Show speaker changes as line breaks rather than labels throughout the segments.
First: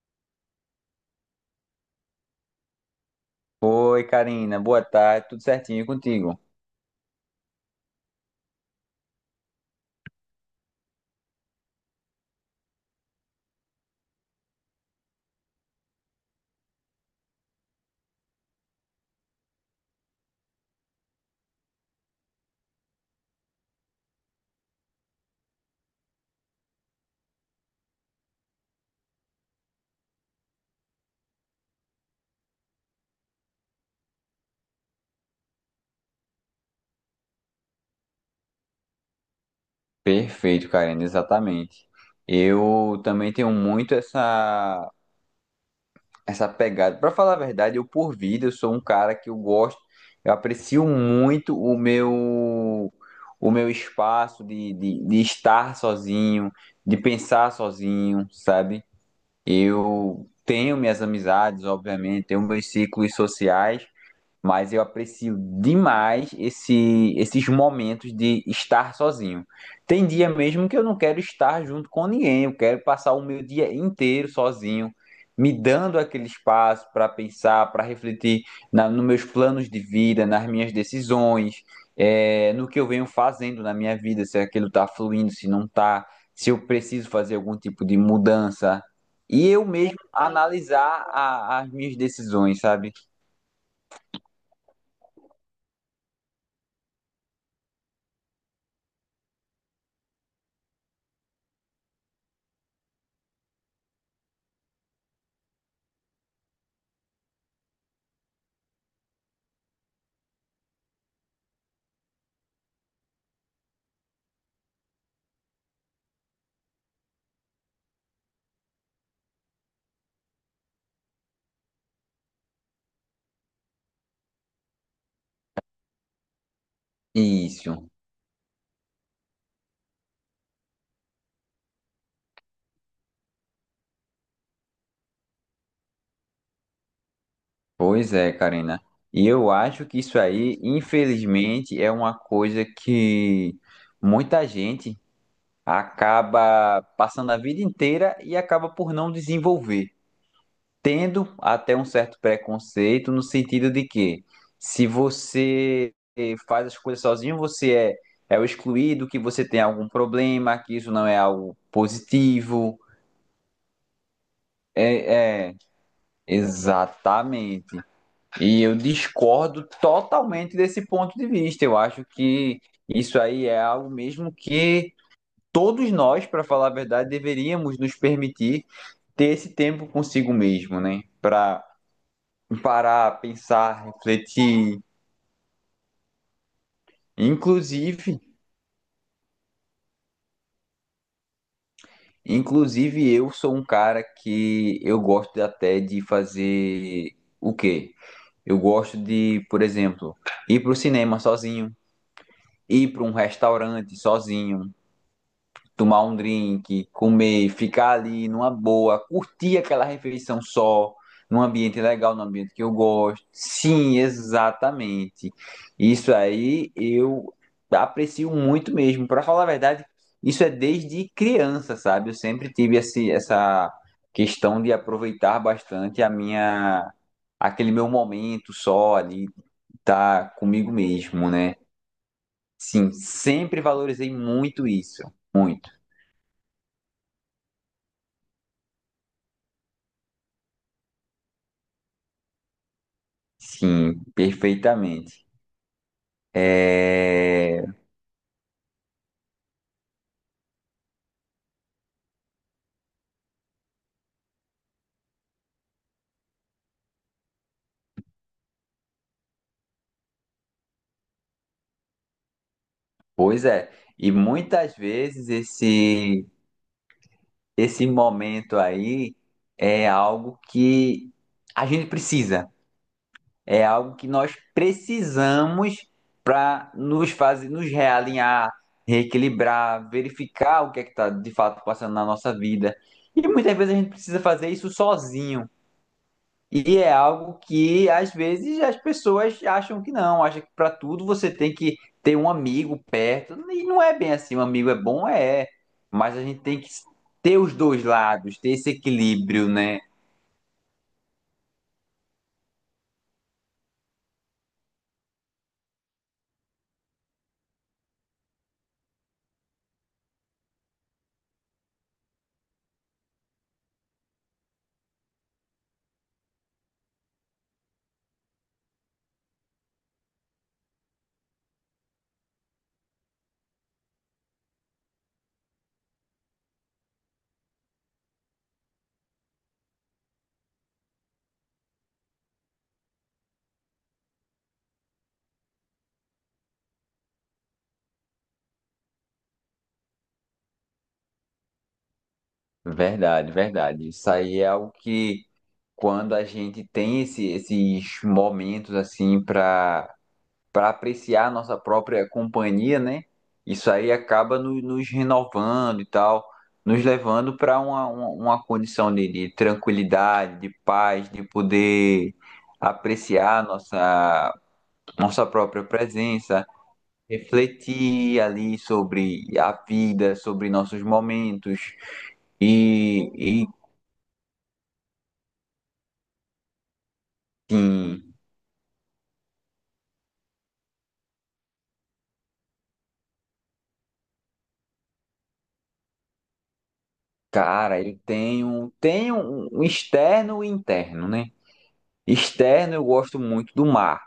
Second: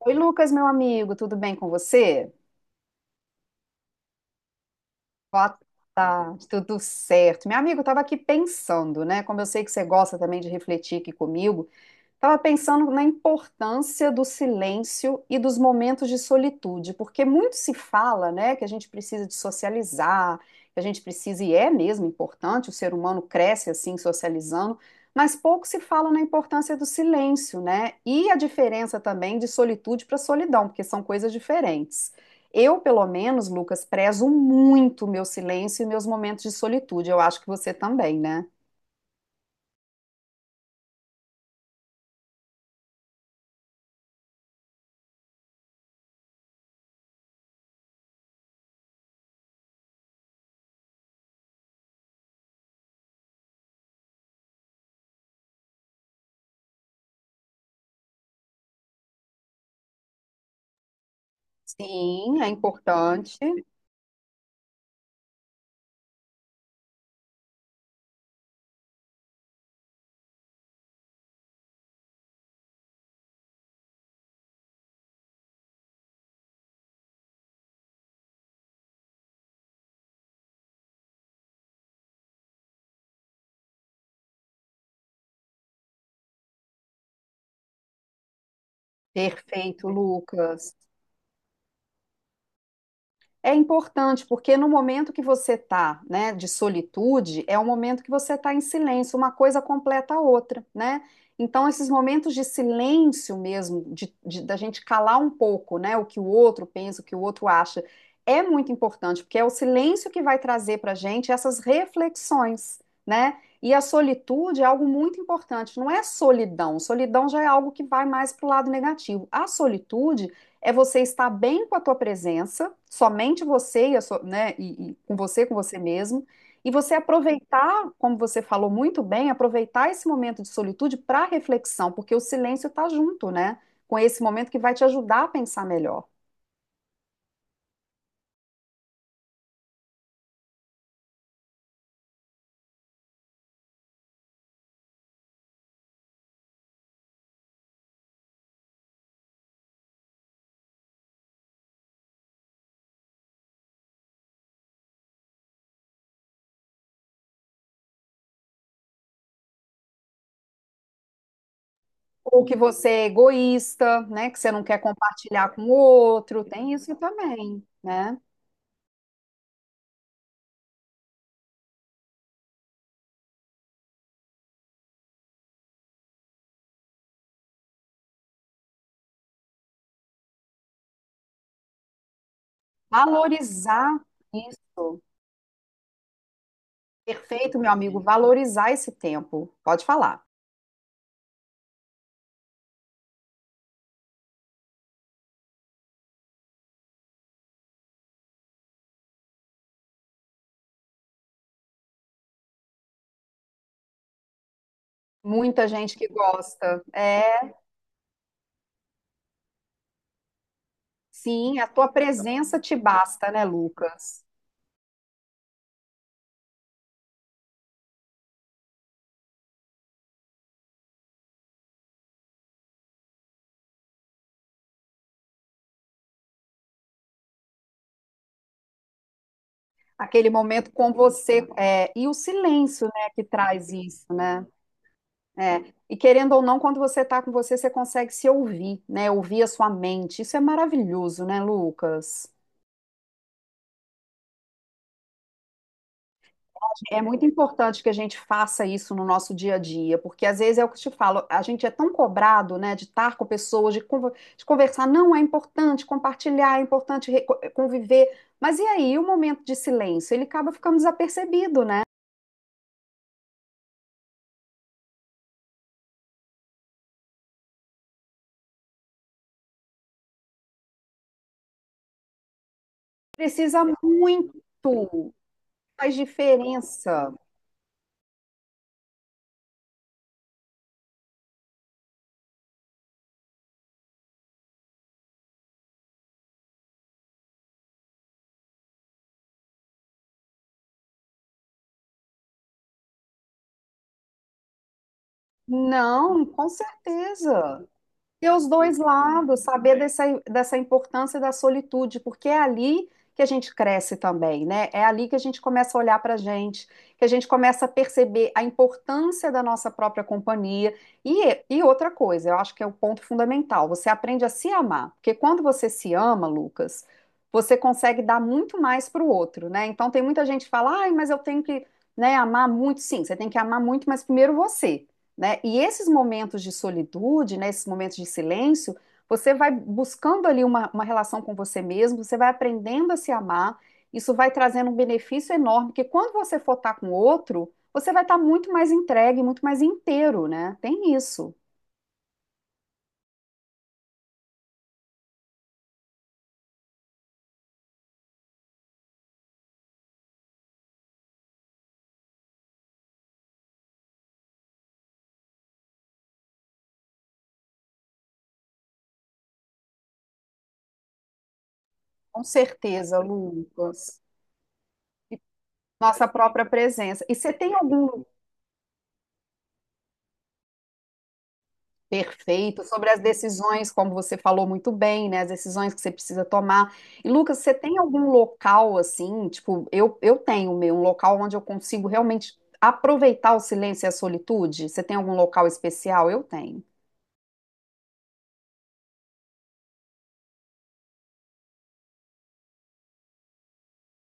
Oi, Lucas, meu amigo, tudo bem com você?
Oi, Karina. Boa tarde. Tudo
Boa
certinho e contigo?
tarde, tudo certo. Meu amigo, eu estava aqui pensando, né? Como eu sei que você gosta também de refletir aqui comigo, estava pensando na importância do silêncio e dos momentos de solitude, porque muito se fala, né, que a gente precisa de socializar, que a gente precisa, e é mesmo importante, o ser humano cresce assim, socializando, mas pouco se fala na importância do silêncio, né, e a diferença também de solitude para solidão, porque são coisas diferentes. Eu, pelo menos, Lucas, prezo muito o meu silêncio e meus momentos de solitude. Eu acho que você também, né?
Perfeito, Karina. Exatamente. Eu também tenho muito essa pegada. Para falar a verdade, eu por vida, eu sou um cara que eu gosto, eu aprecio muito o meu espaço de estar sozinho, de pensar sozinho, sabe? Eu tenho minhas amizades, obviamente,
Sim,
tenho
é
meus ciclos
importante.
sociais, mas eu aprecio demais esses momentos de estar sozinho. Tem dia mesmo que eu não quero estar junto com ninguém, eu quero passar o meu dia inteiro sozinho, me dando aquele espaço para pensar, para refletir nos meus planos de vida, nas minhas decisões, no que eu venho fazendo na minha vida, se aquilo está fluindo, se não está, se eu preciso fazer algum tipo de mudança. E eu
Perfeito,
mesmo
Lucas.
analisar as minhas decisões, sabe?
É importante porque no momento que você está, né, de solitude, é o momento que você está em silêncio, uma coisa completa a outra, né? Então, esses momentos de silêncio mesmo, da gente calar um pouco, né, o que o outro pensa, o que o outro acha, é muito importante, porque é o silêncio que vai trazer para a gente essas reflexões, né? E a solitude é algo muito importante, não é solidão, solidão já é algo que vai mais para o lado negativo. A solitude é você estar bem com a tua presença, somente você e, a sua- né, e com você mesmo, e você
Isso.
aproveitar, como você falou muito bem, aproveitar esse momento de solitude para reflexão, porque o silêncio está junto, né, com esse momento que vai te ajudar a pensar melhor.
Pois é, Karina. E eu acho que isso aí, infelizmente, é uma coisa que muita gente acaba passando a vida inteira e acaba por não desenvolver, tendo até um certo preconceito no sentido de que se você faz as coisas sozinho, você é o excluído, que você tem algum problema, que isso não é algo
Ou que
positivo.
você é egoísta, né, que você não quer
É,
compartilhar
é,
com o outro, tem isso também,
exatamente.
né?
E eu discordo totalmente desse ponto de vista. Eu acho que isso aí é algo mesmo que todos nós, para falar a verdade, deveríamos nos permitir ter esse tempo consigo mesmo, né? Para parar, pensar,
Valorizar
refletir.
isso. Perfeito, meu amigo,
Inclusive,
valorizar esse tempo. Pode falar.
inclusive, eu sou um cara que eu gosto até de fazer o quê? Eu gosto de, por exemplo, ir para o cinema sozinho, ir para um restaurante sozinho,
Muita gente
tomar
que
um
gosta.
drink,
É,
comer, ficar ali numa boa, curtir aquela refeição só, num
sim, a
ambiente
tua
legal, num ambiente
presença
que eu
te
gosto.
basta, né,
Sim,
Lucas?
exatamente. Isso aí eu aprecio muito mesmo. Para falar a verdade, isso é desde criança, sabe? Eu sempre tive essa questão de aproveitar bastante a minha aquele meu momento só ali, tá
Aquele
comigo
momento com
mesmo,
você,
né?
é, e o silêncio,
Sim,
né, que
sempre
traz isso,
valorizei
né?
muito isso,
É,
muito.
e querendo ou não, quando você está com você, você consegue se ouvir, né? Ouvir a sua mente. Isso é maravilhoso, né, Lucas?
Sim, perfeitamente.
É muito
É,
importante que a gente faça isso no nosso dia a dia, porque às vezes é o que eu te falo, a gente é tão cobrado, né, de estar com pessoas, de conversar. Não, é importante compartilhar, é importante conviver. Mas e aí, o momento de silêncio? Ele acaba ficando desapercebido, né?
pois é, e muitas vezes esse momento aí é algo que a gente precisa,
Precisa
é algo que nós
muito,
precisamos
faz
para nos
diferença.
fazer, nos realinhar, reequilibrar, verificar o que é que está de fato passando na nossa vida. E muitas vezes a gente precisa fazer isso sozinho. E é algo que às vezes as pessoas acham que não, acham que para tudo você tem que ter um amigo perto. E não é bem assim, um amigo é bom, mas a
Não,
gente
com
tem que ter os
certeza.
dois
Ter
lados,
os
ter esse
dois lados,
equilíbrio,
saber
né?
dessa importância da solitude, porque é ali que a gente cresce também, né? É ali que a gente começa a olhar para a gente, que a gente começa a perceber a importância da nossa própria companhia. E outra coisa, eu acho que é o ponto fundamental, você aprende a se amar, porque quando você se ama, Lucas, você consegue dar muito mais para o outro, né? Então tem muita gente que fala, ai, mas eu tenho que, né, amar muito. Sim, você tem que amar muito, mas primeiro você, né? E esses momentos de solitude, né, esses momentos de silêncio, você vai buscando ali uma relação com você mesmo, você vai aprendendo a se amar, isso vai trazendo um benefício enorme, porque quando você for estar com outro, você vai estar muito mais entregue, muito mais inteiro, né? Tem isso,
Verdade, verdade. Isso aí é algo que quando a gente tem esses momentos assim para apreciar a nossa própria companhia, né? Isso aí acaba nos renovando e tal, nos levando para uma condição de tranquilidade, de paz, de poder
com certeza,
apreciar
Lucas.
nossa, nossa própria
Nossa própria
presença,
presença. E você tem algum...
refletir ali sobre a vida, sobre nossos momentos.
Perfeito, sobre as
E, e
decisões, como você falou muito bem, né? As decisões que você precisa tomar. E Lucas, você tem algum
sim,
local assim? Tipo, eu, tenho meu, um local onde eu consigo realmente aproveitar o silêncio e a solitude? Você tem algum local especial? Eu tenho.
cara, eu tenho um externo e interno, né? Externo, eu gosto muito do mar.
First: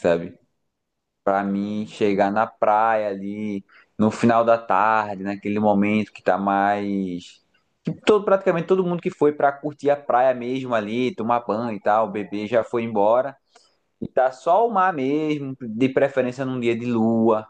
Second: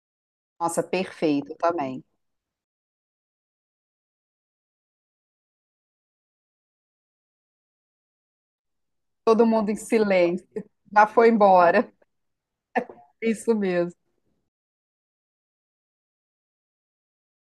Sabe?
Nossa,
Pra
perfeito
mim
também.
chegar na praia ali no final da tarde, naquele momento que tá mais que todo praticamente todo mundo que foi
Todo
pra
mundo em
curtir a praia
silêncio.
mesmo
Já
ali,
foi
tomar banho e
embora.
tal, o bebê já foi embora
Isso mesmo.
e tá só o mar mesmo, de preferência num dia de lua,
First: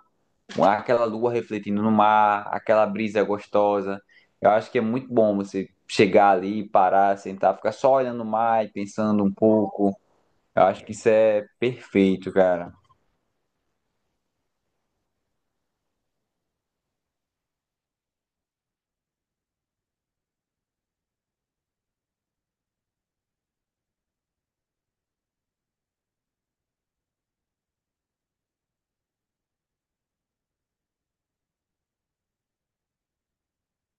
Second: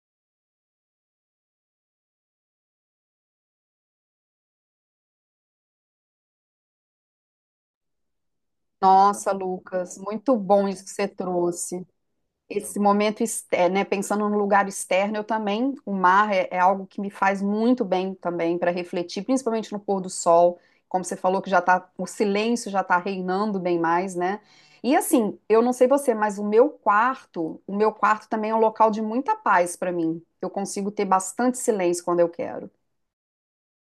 com aquela lua refletindo no mar, aquela brisa gostosa. Eu acho que é muito bom você chegar ali, parar, sentar, ficar só olhando o mar e pensando
Nossa,
um pouco.
Lucas, muito
Eu
bom isso
acho
que
que
você
isso é
trouxe.
perfeito, cara.
Esse momento, é, né, pensando no lugar externo, eu também, o mar é algo que me faz muito bem também para refletir, principalmente no pôr do sol, como você falou que já tá, o silêncio já está reinando bem mais, né? E assim, eu não sei você, mas o meu quarto também é um local de muita paz para mim. Eu consigo ter bastante silêncio quando eu quero.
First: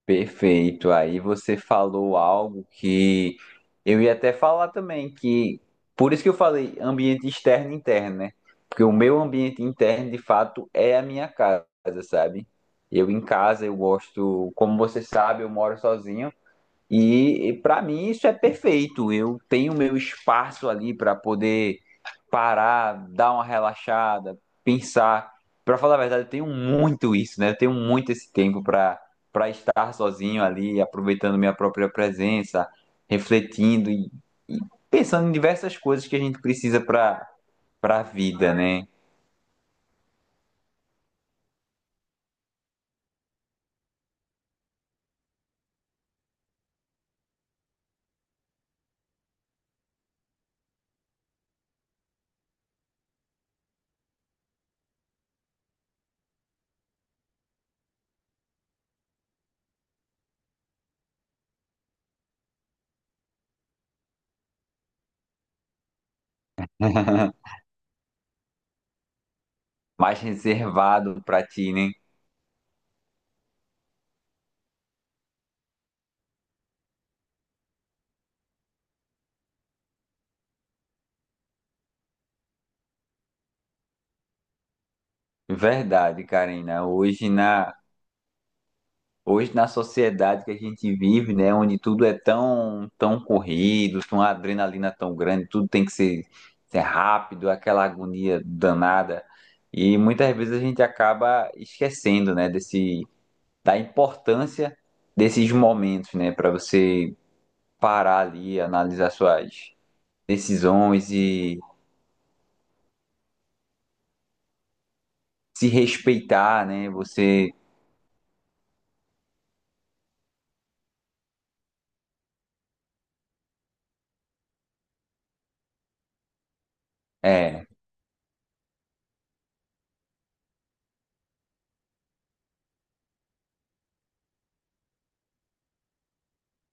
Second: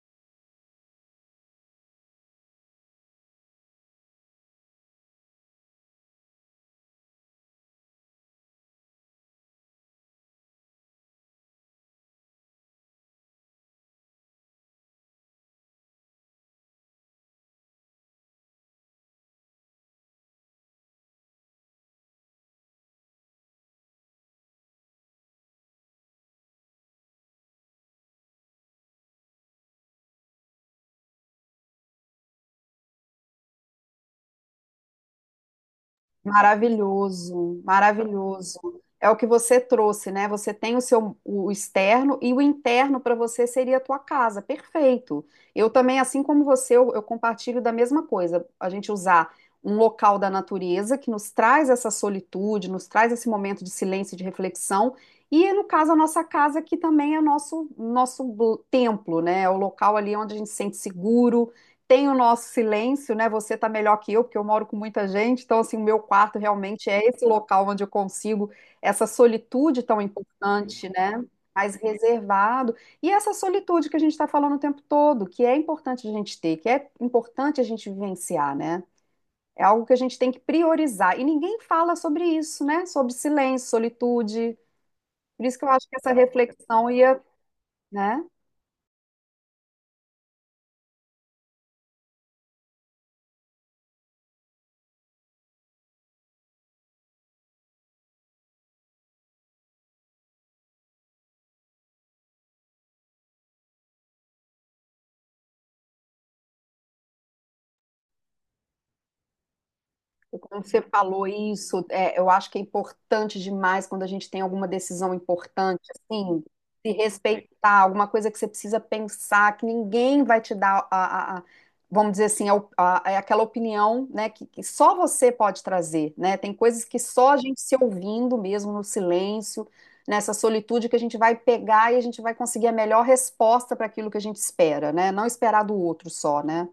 Perfeito. Aí você falou algo que eu ia até falar também, que por isso que eu falei ambiente externo e interno, né? Porque o meu ambiente interno, de fato, é a minha casa, sabe? Eu em casa, eu gosto, como você sabe, eu moro sozinho. Para mim isso é perfeito. Eu tenho meu espaço ali para poder parar, dar uma relaxada, pensar. Para falar a verdade, eu tenho muito isso, né? Eu tenho muito esse tempo para estar sozinho ali, aproveitando minha própria presença, refletindo e pensando em diversas coisas que a gente precisa
Maravilhoso,
para a vida,
maravilhoso.
né?
É o que você trouxe, né? Você tem o seu o externo e o interno para você seria a tua casa. Perfeito. Eu também, assim como você, eu compartilho da mesma coisa. A gente usar um local da natureza que nos traz essa solitude, nos traz esse momento de silêncio, e de reflexão. E, no caso, a nossa casa, que também é o nosso templo, né? É o local ali onde a gente se sente seguro, tem o nosso silêncio, né? Você tá melhor que eu, porque eu moro com muita gente, então assim, o meu quarto realmente é esse local onde eu consigo essa solitude tão
Mais
importante,
reservado
né?
para ti,
Mais
né?
reservado. E essa solitude que a gente está falando o tempo todo, que é importante a gente ter, que é importante a gente vivenciar, né? É algo que a gente tem que priorizar. E ninguém fala sobre isso, né? Sobre silêncio, solitude. Por isso que eu acho que essa
Verdade, Karina.
reflexão ia, né?
Hoje, na sociedade que a gente vive, né, onde tudo é tão, tão corrido, tem uma adrenalina tão grande, tudo tem que ser, ser rápido, aquela agonia danada. E muitas vezes a gente acaba esquecendo, né, da importância desses momentos, né, para você parar ali, analisar suas
E como você
decisões
falou
e
isso, é, eu acho que é importante demais quando a gente tem alguma decisão
se
importante, assim,
respeitar, né,
se
você.
respeitar, alguma coisa que você precisa pensar, que ninguém vai te dar vamos dizer assim, a, op- a- a- aquela opinião, né, que só você pode trazer, né? Tem coisas que só a gente
É,
se ouvindo mesmo no silêncio, nessa solitude que a gente vai pegar e a gente vai conseguir a melhor resposta para aquilo que a gente espera, né? Não esperar do outro só, né?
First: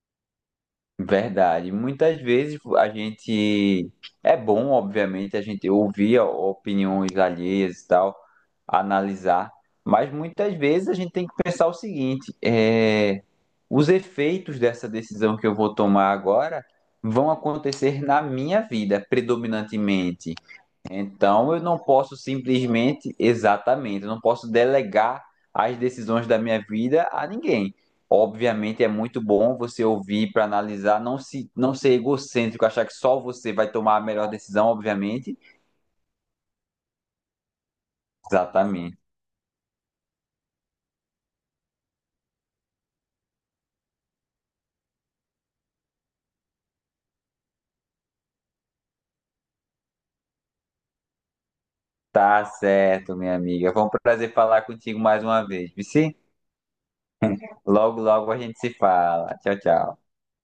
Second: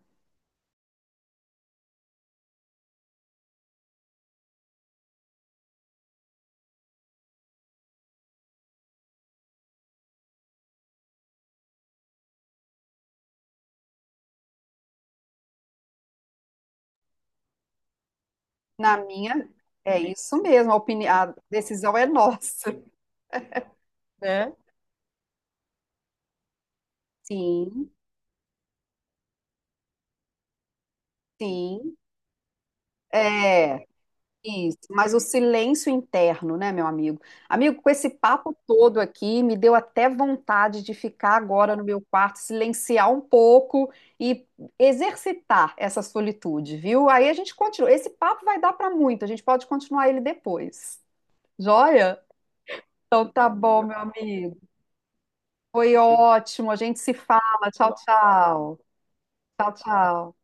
verdade. Muitas vezes a gente é bom, obviamente, a gente ouvir opiniões alheias e tal, analisar, mas muitas vezes a gente tem que pensar o seguinte: os efeitos dessa decisão que eu vou tomar agora vão acontecer na minha
Na
vida,
minha, é
predominantemente.
isso mesmo, a
Então, eu não
decisão é
posso
nossa.
simplesmente, exatamente, eu não posso
Né?
delegar as decisões da minha vida a ninguém.
Sim,
Obviamente é muito bom você ouvir para analisar, não ser
sim,
egocêntrico, achar que só você vai
é
tomar a melhor decisão,
isso. Mas o
obviamente.
silêncio interno, né, meu amigo? Amigo, com esse papo todo
Exatamente.
aqui, me deu até vontade de ficar agora no meu quarto, silenciar um pouco e exercitar essa solitude, viu? Aí a gente continua. Esse papo vai dar para muito, a gente pode continuar ele depois. Joia?
Tá certo,
Então
minha
tá
amiga. Foi
bom,
um
meu
prazer
amigo.
falar contigo mais uma vez,
Foi
Vici.
ótimo, a gente se fala. Tchau,
Logo, logo a gente se
tchau.
fala. Tchau,
Tchau,
tchau.
tchau.